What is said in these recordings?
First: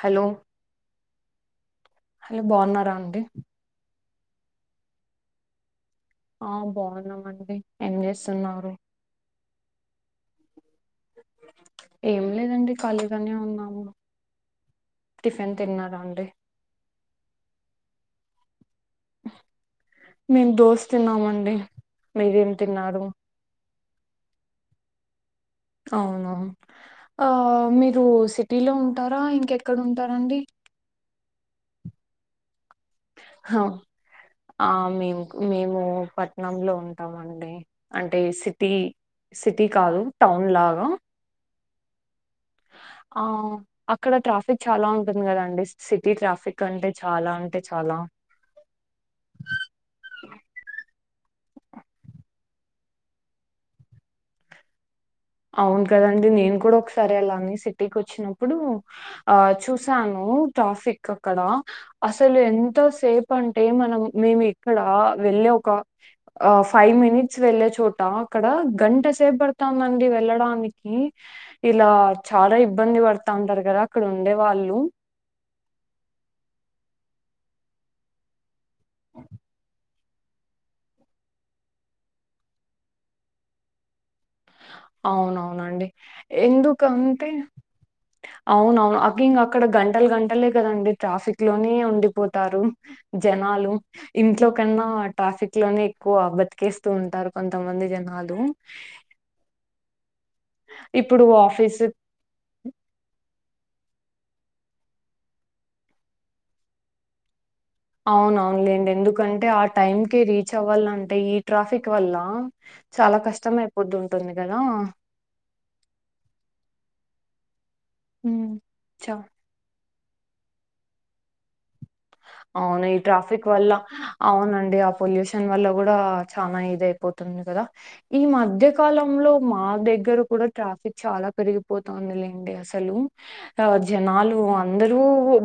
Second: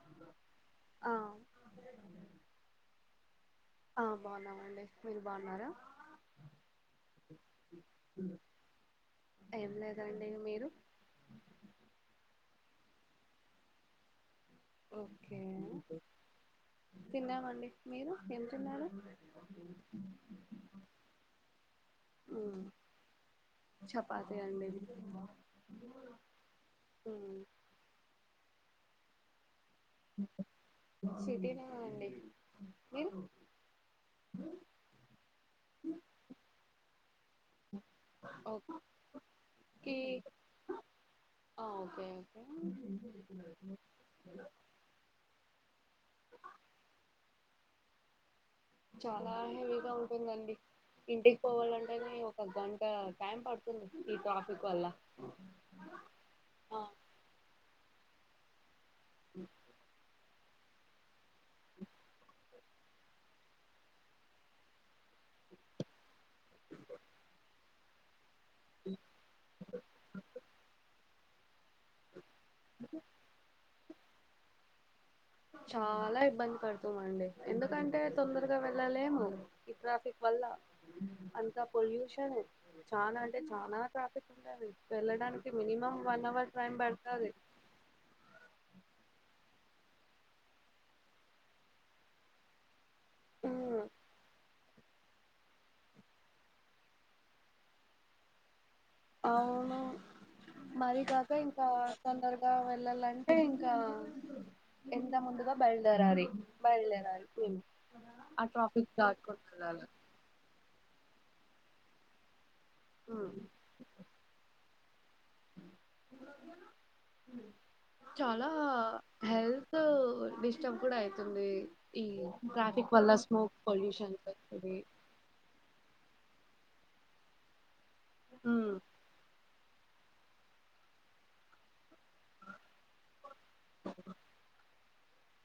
Hello ఆ hello బాగున్నారా అండి ఆ బాగున్నామండి మీరు బాగున్నారా ఆ బావున్నామండి ఏం చేస్తున్నారు ఏం లేదండి మీరు ఏం లేదండి ఖాళీగానే ఉన్నాము. ఒకే టిఫిన్ తిన్నారా అండి తిన్నామండి. మీరు ఎంతిన్నారు మేం దోస తిన్నామండి మీరేం ఉమ్ తిన్నారు చపాతి అండి అవునవును ఆ ఉమ్ మీరు సిట్ టిలో ఉంటారా ఇంకె క్కడ ఉంటారండి సిటీనా అండి మీరు హ ఆ మేం మేము పట్నంలో ఉం డి అంటే సిటీ సిటీ ఓకే కాదు టౌన్లాగా ఆ ఓకేే ఆ అక్కడ ట్రాఫిక్ చాలా ఉంటుంది కదండి సి సిటీ ట్రాఫిక్ అంటే చాలా అంటే చాలా చాలా హెవీగా ఉంటుందండి ఇంటికి పోవాలంటేనే ఒక గంట టైం పడుతుంది ఈ ట్రాఫిక్ వల్ల అవును కదండి నేను కూడా ఆ ఒకసారి అలా అని సిటీకి వచ్చినప్పుడు ఇప్పుడు ఆ చూసాను ట్రాఫిక్ అక్కడ అసలు ఎంతసేపు అంటే మనం మేము ఇక్కడ వెళ్ళ ఒక ఫైవ్ మినిట్స్ వెళ్ళే చోట తా అక్కడ గంట సేపు బడతాందండి మ్ ఇలా చాలా ఇబ్బంది పడతా ఉంటారు కదా ఇక్కడ ఉండే వాళ్ళు చాలా ఇబ్బంది పడుతామండి ఎందుకంటే తొందరగా గా వెళ్ళలేము ఈ ట్రాఫిక్ వల్ల అంత పొల్యూషన్ చాలా అంటే చాలా ట్రాఫ్ అవునవునండి వన్ అవర్ టైం ఎందుకు అంటే పడుతది అవునవును ఆది మొత్తం అక్కడ గంటలు గంటలే కదండి ట్రాఫిక్ లోనే ఉండిపోతారు జనాలు ఉమ్ ఇంట్లో కన్నా ట్రాఫిక్ లోనే ఎక్కువ బతికేస్తూ ఉంటారు కొంతమంది జనాలు అవును ఇప్పుడు మరికాక ఇంకా ఆఫీస్ తొందరగా వెళ్ళాలంటే ఇం ఇకా ఎంత ముందుగా బయలుదేరాలి బయలుదేరాలి మేము ఆ అవునవునులేండి ట్రాఫిక్ దాటుకుంటూ ఎందుకంటే ఆ వెళ్ళాలి టైం కి రీచ్ అవ్వాలంటే ఈ ట్రాఫిక్ వల్ల చాలా ఉమ్ కష్టం అయిపోదూ ఉంటుంది కదా చాలా హ్మ్. చ హెల్త్ టు డిష్టబ్ కూడా ఐతుంది అవును ఈ ట్రాఫిక్ వల్ల పొల్యూషన్ వస్తుంది అవునండి ఆ పొల్యూషన్ వల్ల కూడా చాలా ఇది అయిపోతుంది కదా ఈ మధ్య ఉమ్. కాలంలో మా దగ్గర కూడా ట్రాఫిక్ చాలా పెరిగిపోతుంది లేండి అసలు ఆ జనాలు అందరూ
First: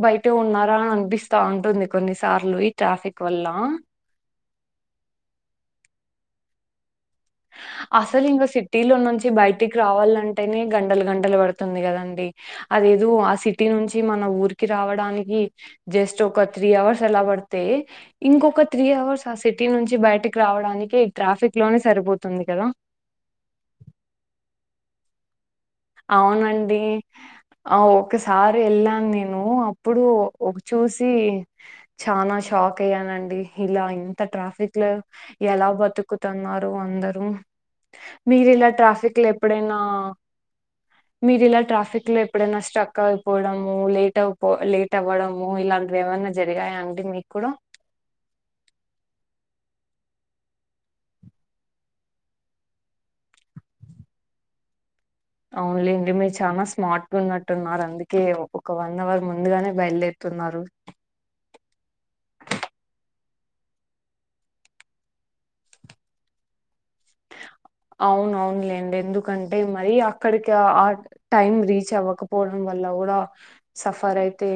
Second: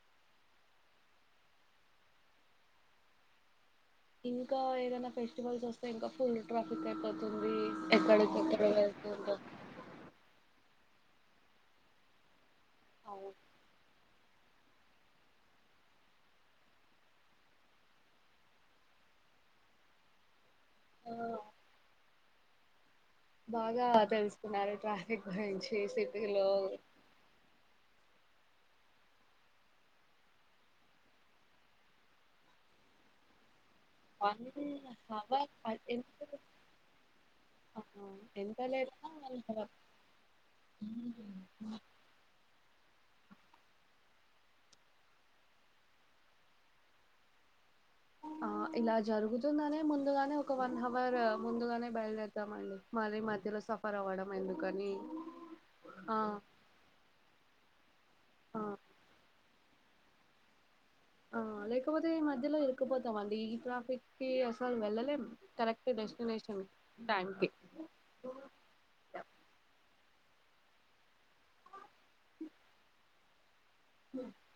బయట ఉన్నారా అని అనిపిస్త ా ఉంటుంది కొన్నిసార్లు ఈ ట్రాఫిక్ వల్ల ఇంకా ఏదైనా ఫెస్టివల్స్ వస్తే ఇంకా ఫుల్ ట్రాఫిక్ అయిపోంది అసలు ఇంకా సిటీ లో నుంచి బయటికి రావాలంటేనే గంటలు గంటలు పడుతుంది కదండి అదేదో ఆ అవును సిటీ నుంచి మన ఊరికి రావడానికి జస్ట్ ఒక త్రీ అవర్స్ ఎలా పడితే ఇంకొక త్రీ అవర్స్ ఆ సిటీ నుంచి బయటి రావడానికి ఆ ట్రాఫిక్ లోనే సరిపోతుంది వంది కదా బాగా తెలుసుకున్నారు ట్రాఫిక్ గురించి సిటీలో అవునండి అవ్ ఒకసారి వెళ్ళాను నేను అప్పుడు ఒక చూసి చనా షాక్ అయ్యానండి ఇలా ఇంత వన్ ట్రాఫిక్ లో హవర్ ఎలా ఎంత బతుకుతున్నారు అందరూ మీరు ఎంత ఇలా లేదన్నా ట్రాఫిక్ లో వన్ ఎప్పుడైనా హవర్ మీరు ఇలా ట్రాఫిక్ లో ఎప్పుడైనా స్టక్ అయిపోవడము లేట్ అయిపో లేట్ అవ్వడము ఇలాంటివి ఏమన్నా జరిగాయా అండి మీకు కూడా ఆ ఇలా జరుగుతుందనే ముందుగానే ఒక వన్ అవర్ ముందుగానే బయలుదేరతాం అడి మరీ మధ్యలో సఫర్ అవ్వడం ఎందుకని అవునులేండి అండి ఆ మీరు చాల స్మార్ట్ గా ఉన్నట్టున్నారు అందుకే ఆ ఒక వన్ అవర్ ముందుగానే బయలుదేరుతున్నారు ఆ లేకపోతే ఈ మధ్యలో ఎరుకుపోతామండి ఈ ట్రాఫిక్ కి అసలు వెళ్ళలేం కరెక్ట్ డెస్టినేషన్ టైం కి అవున అవునులేండి ఎందుకంటే మరి అ క్కడక ఆ టైమ్ రీచ్ చెవకపోవడం వల్ల కూడా సఫర్ అయితే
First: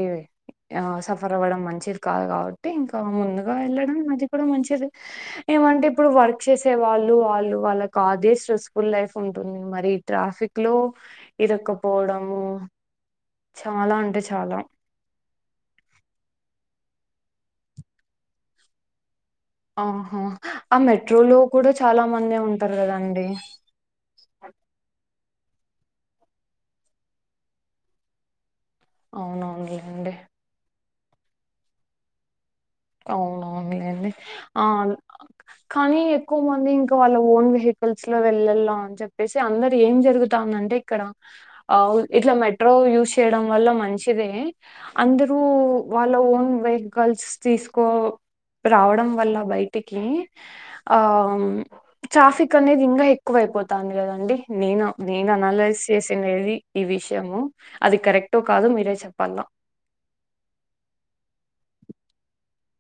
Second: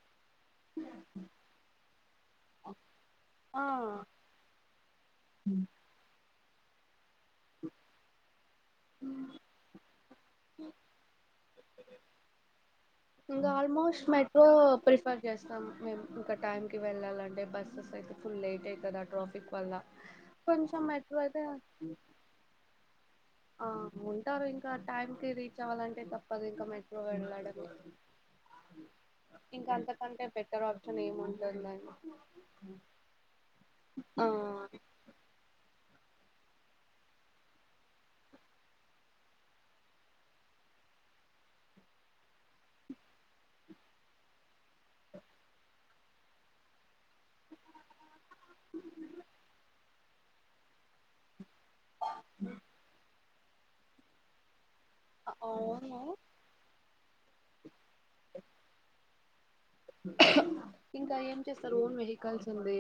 ఆ సఫర్ అవ్వడం మంచిది కాదు కాబట్టి ఇంకా ముందుగా ఆ వెళ్ళడం అది కూడా మంచిది ఏమంటే ఇప్పుడు వర్క్ చేసే వాళ్ళు వాళ్ళకు ఆదే స్ట్రె ఫుల్ లైఫ్ ఉంటుంది మరి ఇ ట్రాఫి ఫిక్ ఇంకా చాలా ఆల్మోస్ట్ అంటే మెట్రో చాలా ప్రిఫర్ చేస్తాం మే ఇంకా టైం వెళ్ాలంట బస్ెస్ అయితే ఫుల్ లేట్ అయితది కదా ట్రాఫీ ఆహో ఆ మెట్రో లో అయితే కూడా చాలా మంది ఉంటారు కదండి ఆ ఉంటారు ఇంకా టైం టైం కి రీచ్ అవ్వాలంటే తప్పదు ఇంకా మెట్రో వెళ్ళడంమే అవునవునులేండి కానీ ఏం [inaudible] దాన్ని అవునవును లేండి ఆన్ కానీ ఎక్కువ మంది ఇంకా వాళ్ళ ఓన్ వెహికల్స్ లో వెళ్ళళ్ల అని చెప్పేసి అందరు ఏం జరుగుతా ఉందంటే ఇక్కడ అవ్ ఇట్లా మెట్రో యూస్ చేయడం వల్ల మంచిదే అందరూ వాళ్ళ ఓన్ వెహికల్స్ తీసుకో రావడం వల్ల బయటికి ఆం ట్రాఫిక్ అనేది ఇంగా ఎక్కువైపో తాంది కదండి నేను నేను అనలైజ్ అవును చేసినది ఈ విషయము అది కరెక్టో కాదు మీరే చెప్ ప్పల్ల ఇంకా ఏం చేస్తారు ఓన్ వెహికల్స్ ఉంది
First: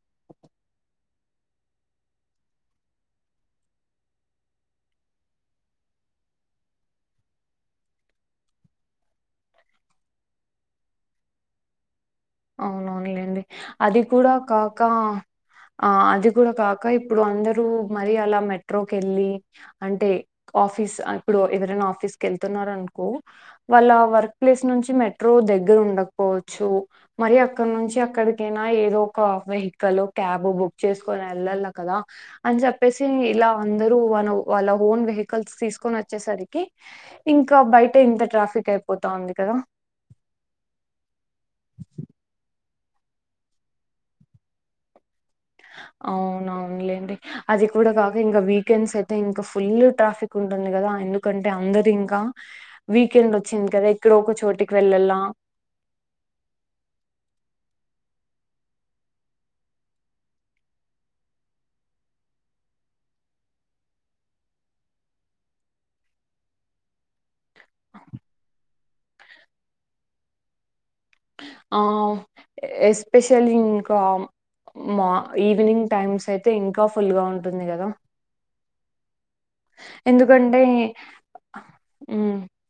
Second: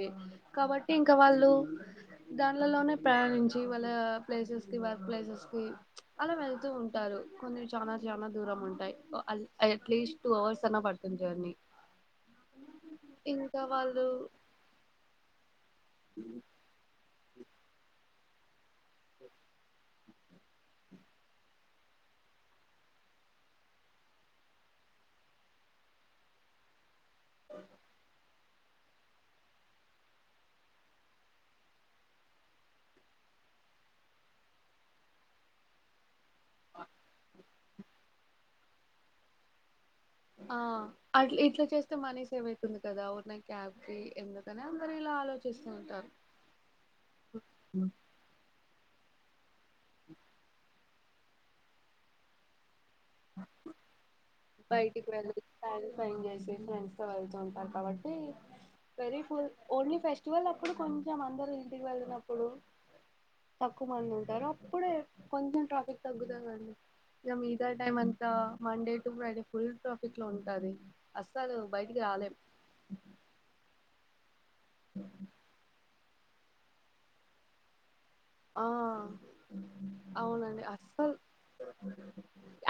కాబట్టి ఇంకా వాళ్ళు దాంట్లల్లోనే ప్రయాణించి వాళ్ళ ప్లేసెస్ కి వర్క్ ప్లేసెస్ కి అలా వెళ్తూ ఉంటారు కొన్ని చానా చానా దూరం ఉంటాయి అల్ అయు అట్లీస్ట్ టూ అవర్స్ అన్నా పడుతుంది జర్నీ అవునవునులేండి ఇంకా అది వాళ్ళు కూడా కాక ఆ అది కూడా కాక ఇప్ ఇప్పుడు అందరూ మరీ అలా మెట్ మెట్రోకి వెళ్ళి అంటే ఆఫీస్ ఇప్పుడు ఎవరైనా ఆఫీస్కి వెళ్తున్నారనుకో వాళ్ళ వర్క్ ప్లేస్ నుంచి మెట్రో దగ్గర ఉండకపోవచ్చు. మరి అక్కడ నుంచి అక్కడిక్ కేనా ఏదో ఒక వెహికల్ క్యాబ్ బుక్ చేసుకొని వెళ్ళాల కదా అని చెప్పేసి ఇలా అందరూ వాన వాళ్ళ ఓన్ వెహికల్స్ తీసుకొని వచ్చేసరికి ఇంకా బయట ఇంత ట్రాఫిక్ అయిపోతా ఉంది కదా వెయిట్ ఉంది కదా ఉర్కనే క్యాబ్కి ఎందుకనే అందరు ఇలా ఆలో అవునవునులేండి అది కూడా కాక ఇంకా weekends think of full traffic ఉంటుంది కదా ఎందుకంటే అందరు ఇంకా వీకెండ్ వచ్చింది కదా ఇక్కడోక చిక్ బయటికి వెళ్ పన్ చేసి ఫ్రెండ్స్ తో వెళ్తుంటారు. కాబట్టి వెరీ ఫుల్ ఓన్లీ ఫెస్టివల్ అప్పుడు కొంచెం అందరుూ ఇంటికి వెళ్ళినప్పుడు తక్కువ మంది ఉంటారు అప్పుడే కొంచెం ట్రాఫిక్ తగ్గుతాండి ఇగ మిగతా టైమ్ అంతా Monday to Friday full traffic లో ఉంటాది ఆ ఎస్పెషలీ వామ్ మా ఈవినింగ్ టైమ్స్ అయితే ఇంకా ఫుల్గా ఉంటుంది కదా ఆ ఎందుకంటే అవునండి అస్సలు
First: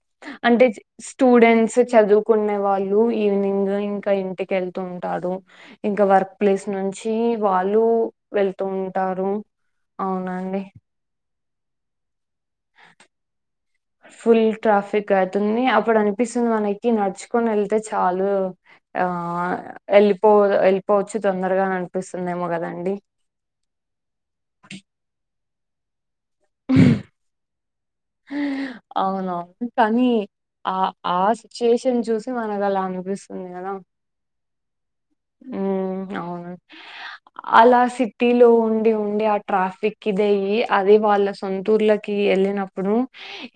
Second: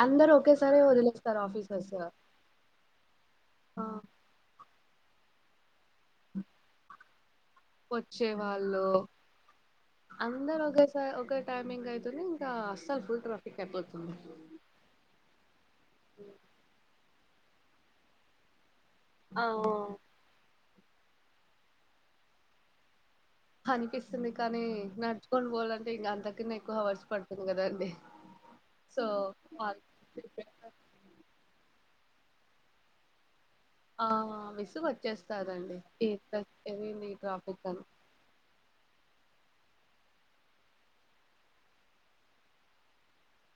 అందరు అంటే ఒకేసారి వదిలేస్తారు స్టూడెంట్స్ ఆఫీసర్స్ చదువుకునే వాళ్ళు ఈవినింగ్ ఆ ఇంకా ఇంటికి ఎళ్తుూ ఉంటాడు ఇంకా వర్క్ ప్లేస్ నుంచి వాళ్ళు వచ్చే వెళ్తూ వాళ్ళు ఉంటారు అందరు అవునండి ఒకేసారి ఒకే టైమింగ్ అయితుంది ఇంకా అస్సలు ఫుల్ ట్రాఫిక్ అయిపోతుంది ఫుల్ ట్రాఫిక్ అవుతుంది అప్పుడు అనిపిస్తుంది మనకి నడుచు తీకని వెళ్తే చాలు ఆ అవు ఎలిిపో ఎ పోవచ్చు తొందరగా అనిపిస్తుందేమో కదండి అనిపిస్తుంది కానీ నా కొను బోల్ంనికింగ అంత ఎక్కువ హవర్స్ పడుతుంది కదా అవునవును కానీ ఆ ఆ సిచువేషన్ చూసి మనకు అలా అనిపిస్తుంది ట్ ఉ అవును ఈ ట్రాఫిక్ అలా అని సిటీలో ఉండి ఉండడి అ ట్రాఫిక్ ఇదే్య అది వాళ్ళ సొంతూర్లకి వెళ్ళినప్పుడు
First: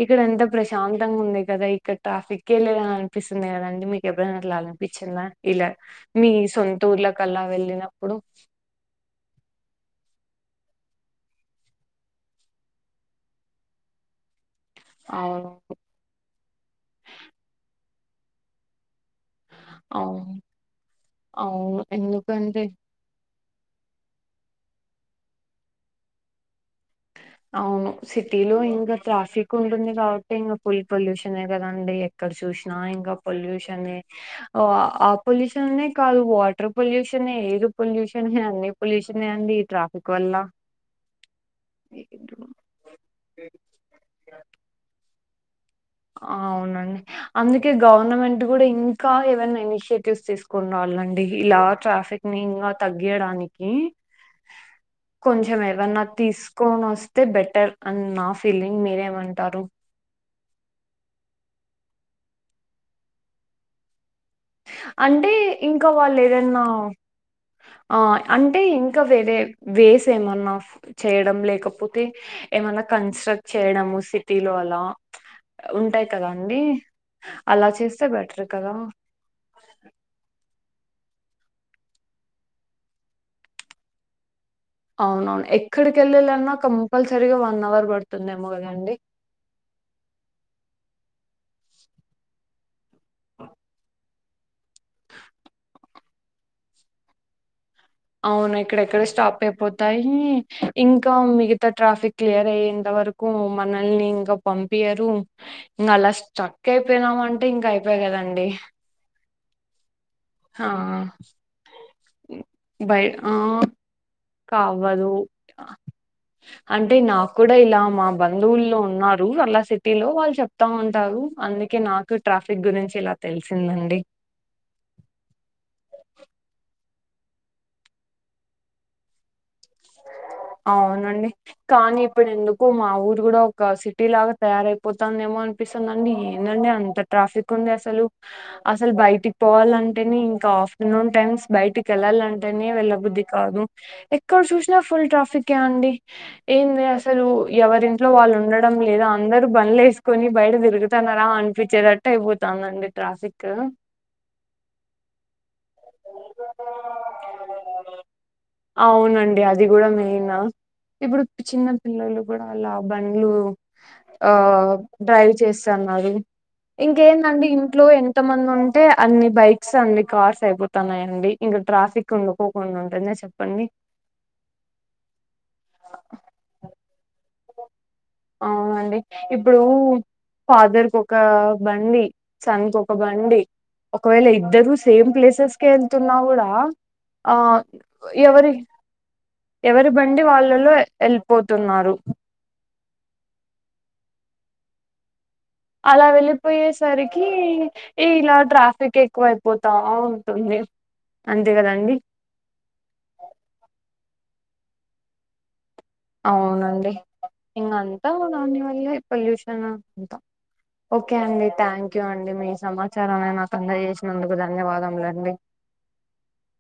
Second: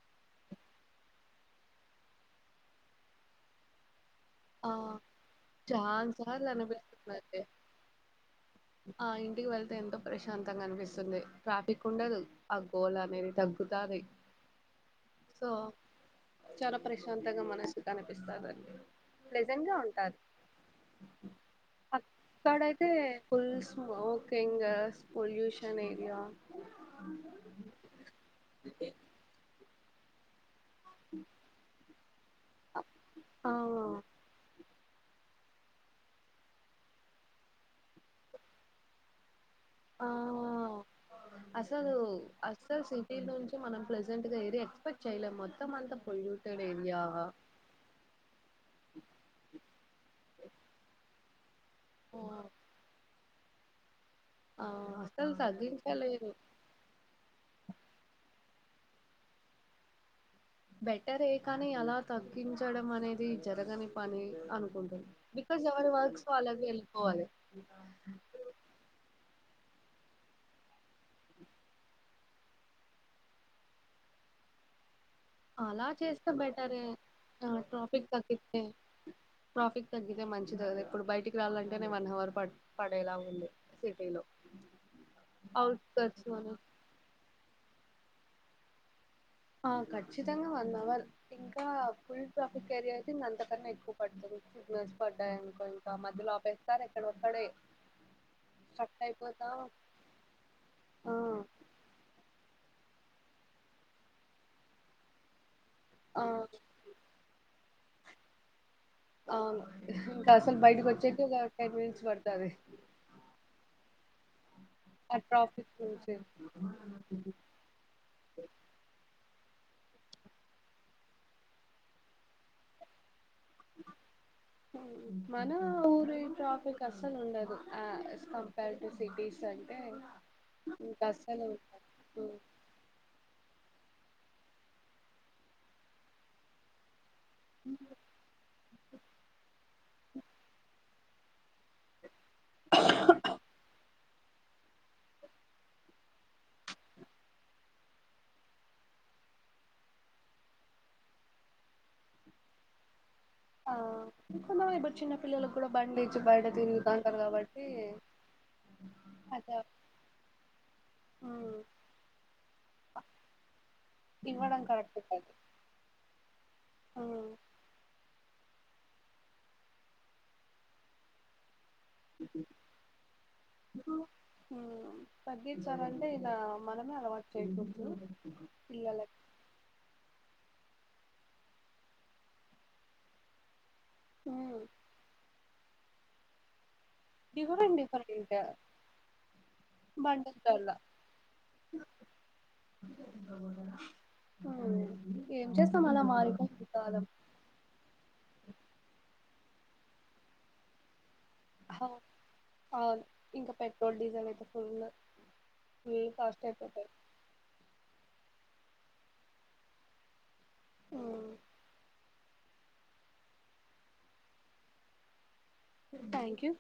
ఇక్కడ ఎంత ప్రశాంతంగా ఉంది కదా ఇక్కడ ట్రాఫిక్ లేదని అనిపిస్తుంది కదండి ఎప్పుడలా ఆ ఆలంపిచలా ఇలా చాన్ మీ సార్లు సొంతూర్లలకు అనిపిస్తుందండి అలా వెళ్ళినప్పుడు ఆ ఇంటికి వెళ్తే ఎంతో ప్రశాంతంగా అనిపిస్తుంది ట్రాఫిక్ ఉండదు ఆ గోళ అనేది తగ్గుతుంది సో అవును. చాలా ప్రశాంతగా మనసు కనిపిస్తాదండి లెజం గా ఉంటారు అవును. అవును. ఎందుకంటే అక్కడైతే ఫుల్ స్మోకింగ్ పొల్యూషన్ ఏరియా అవును టింగ్ ఫుల్ పొల్యూషన్ కదండి ఎక్కడ చూసినా ఇంకా ఆ పొల్యూషన్ ఆ పొల్యూషన్ కాదు వాటర్ పొల్యూషన్ ఏది పొల్యూషన్ అన్ని పొల్యూషన్ అండి ట్రాఫిక్ వల్ల ఆ అసలు అస్సలు సిటీ నుంచి మనం ప్రజెట్ గా ఎక్స్పెక్ట్ శైల మొ అవునండి అందుకే గవర్నమెంట్ కూడా ఇంకా ఏమైనా ఇనిషియేటివ్స్ తీసుకున్న వాళ్ళండి ఇలాఖ ట్రాఫిక్ ని ఇంకా తగ్గయడానికి ఆ క అసలు కొంచెం ఏదన్నా తగ్గించలేదు తీసుకొని వస్తే బెటర్ అ నా ఫల్లింగ్ మీరేమంటారు బెటరే కానీ అలా తగ్గించడం అనేది జరగని పని అనుకుంటుంది అంటే బికాజ్ ఇంకా ఎవరి వాళ్ళు వర్క్స్ అలాగ ఏదన్నా వెళ్ళిపోవాలి ఆ అంటే ఇంకా వేరే వేస్ ఏమన్నా చేయడం లేకపోతే ఏమన్నా కన్స్ట్రక్ట్ చేయడము సిటీ లో అలా అలా ఉంటాయి కదా చేస్తే అండి బెటరే అలా చేస్తే బెటర్ కదా ప్రాఫిట్ తగ్గితే మంచిదిగ అద ఇప్పుడు బయటికి రాలంటేనే వన్ అవర్ ప పడేలా ఉంది సిటీ లో అవునవును ఎక్కడికెళ్ళలాన్నా లోని కంపల్సరగా వన్ అవర్ ప తుందేమో కదండీ ఆ కచ్చితంగా వందవర్ ఇంకా ఫు ట్రాఫిక్ అంతక ఎకు ప చిచ్చ పడ్డాయిని కొంచ మధ్యలోపేస్తారు ఎక్కడ ఒక్కడే అవునా ఇక్కడెక్కడ స్టాప్ అయిపోతాయి ఇంకా ఆ మిగతా ట్రాఫిక్ క్లియర్ అయ్యంది ఇంత వరకు మనల్ని ఇంకా పంపియారు ఇంకా అలా ఆ స్టక్ అయిపోయినామ అంటే ఇంకా అయిపో కదండి అవును ఇంకా అసలు ఆ బయటకి వచ్చేట్టు టెన్మినిట్స్ పడుతుది కావదు అంటే నాకు కూడా ఇలా మా బంధువుల్లో ఉన్నారు అలా సిటీ లో వాళ్ళు చెప్తా ఉంటారు అందుకే నాకు ట్రాఫిక్ గురించి ఇలా తెలిసిందండి మన ఊరే ట్రాఫిక్ అస్సలు ఉండదు కంపేర్డ్ టు సిటీస్ అండ్ అవునండి కానీ ఇప్పుడు ఉమ్. ఎందుకు మా ఊరు కూడా ఒక సి టి లాగా తయారైపోతుందేమో అనిపిస్తుందండి ఏందండి అంత ట్రాఫిక్ ఉంది అసలు అసలు బయటికి పోవాలంటేనే ఇంకా ఆఫ్ నూన్ టైమ్స్ బయటికి వెళ్ళాలంటేనే వెళ్ళబుద్ధది కాదు ఎక్కడ చూసినా ఫుల్ ట్రాఫిక్ అండి ఏంది అసలు ఎవరింట్లో వాళ్ళు ఉండడం లేదా అందరు బండిలు వేసుకొని బయట తిరుగుతన్నారా అనిపించేటట్టు అయిపోతుందండి ట్రాఫిక్ ఆ ఇ ఇ బ చిన్న పిల్లలకుకి కూడా బండి ఇచ్చి బయట తిరుగుతాంటారు కాబట్టి అవునండి అట్లా అది కూడా మెయిన్ ఇప్పుడు ఉమ్. చిన్న పిల్లలు కూడా అలా బండ్లు ఆ ఇవ్వడం కరెక్ట్ కాదు డ్రైవ్ చేస్తున్నారు ఇంకేందండి ఇంట్లో ఎంత మంది ఉంటే అన్ని బైక్స్ అన్ని కార్స్ అయిపోతయి స్తున్నాయండి ఇంకా ట్రాఫిక్ ఉండకోకుండా ఉంటుందా చెప్పండి తగ్గించాలంటే ఇలా మనమే అలవాటు చేయకూడదు అవునండి పిల్లలకి ఇప్పుడు ఫాదర్ కి ఒక బండి సన్ కి ఒక బండి ఒకవేళ ఇద్దరు సేమ్ ప్లేసెస్ కె వెళ్తున్న కూడా ఆ డిఫరెంట్ డిఫరెంట్ ఎవరి ఎవరి బండి బండలల్ల వాళ్ళలో వెళ్ళిపోతున్నారు ఆ అలా వెళ్ళిపోయేసరికి ఇలా ట్రాఫిక్ ఎ ఎక్కువయిపోతా ఉంటుంది అంతే కదండి అవును ఇంకా పెట్రోల్ డీజల్ అయితే ఫుల్ ఫుల్ కాస్ట్ అయిపోతాయి అవునండి ఇంకా అంతా దాని వ ఈ పొల్యూషన్ అంత ఓకే అండి థ్యాంక్ యూ అండి మీ సమాచారాన్ని నాకు అందజేసినందుకు ధన్యవాదములండి థ్యాంక్ యూ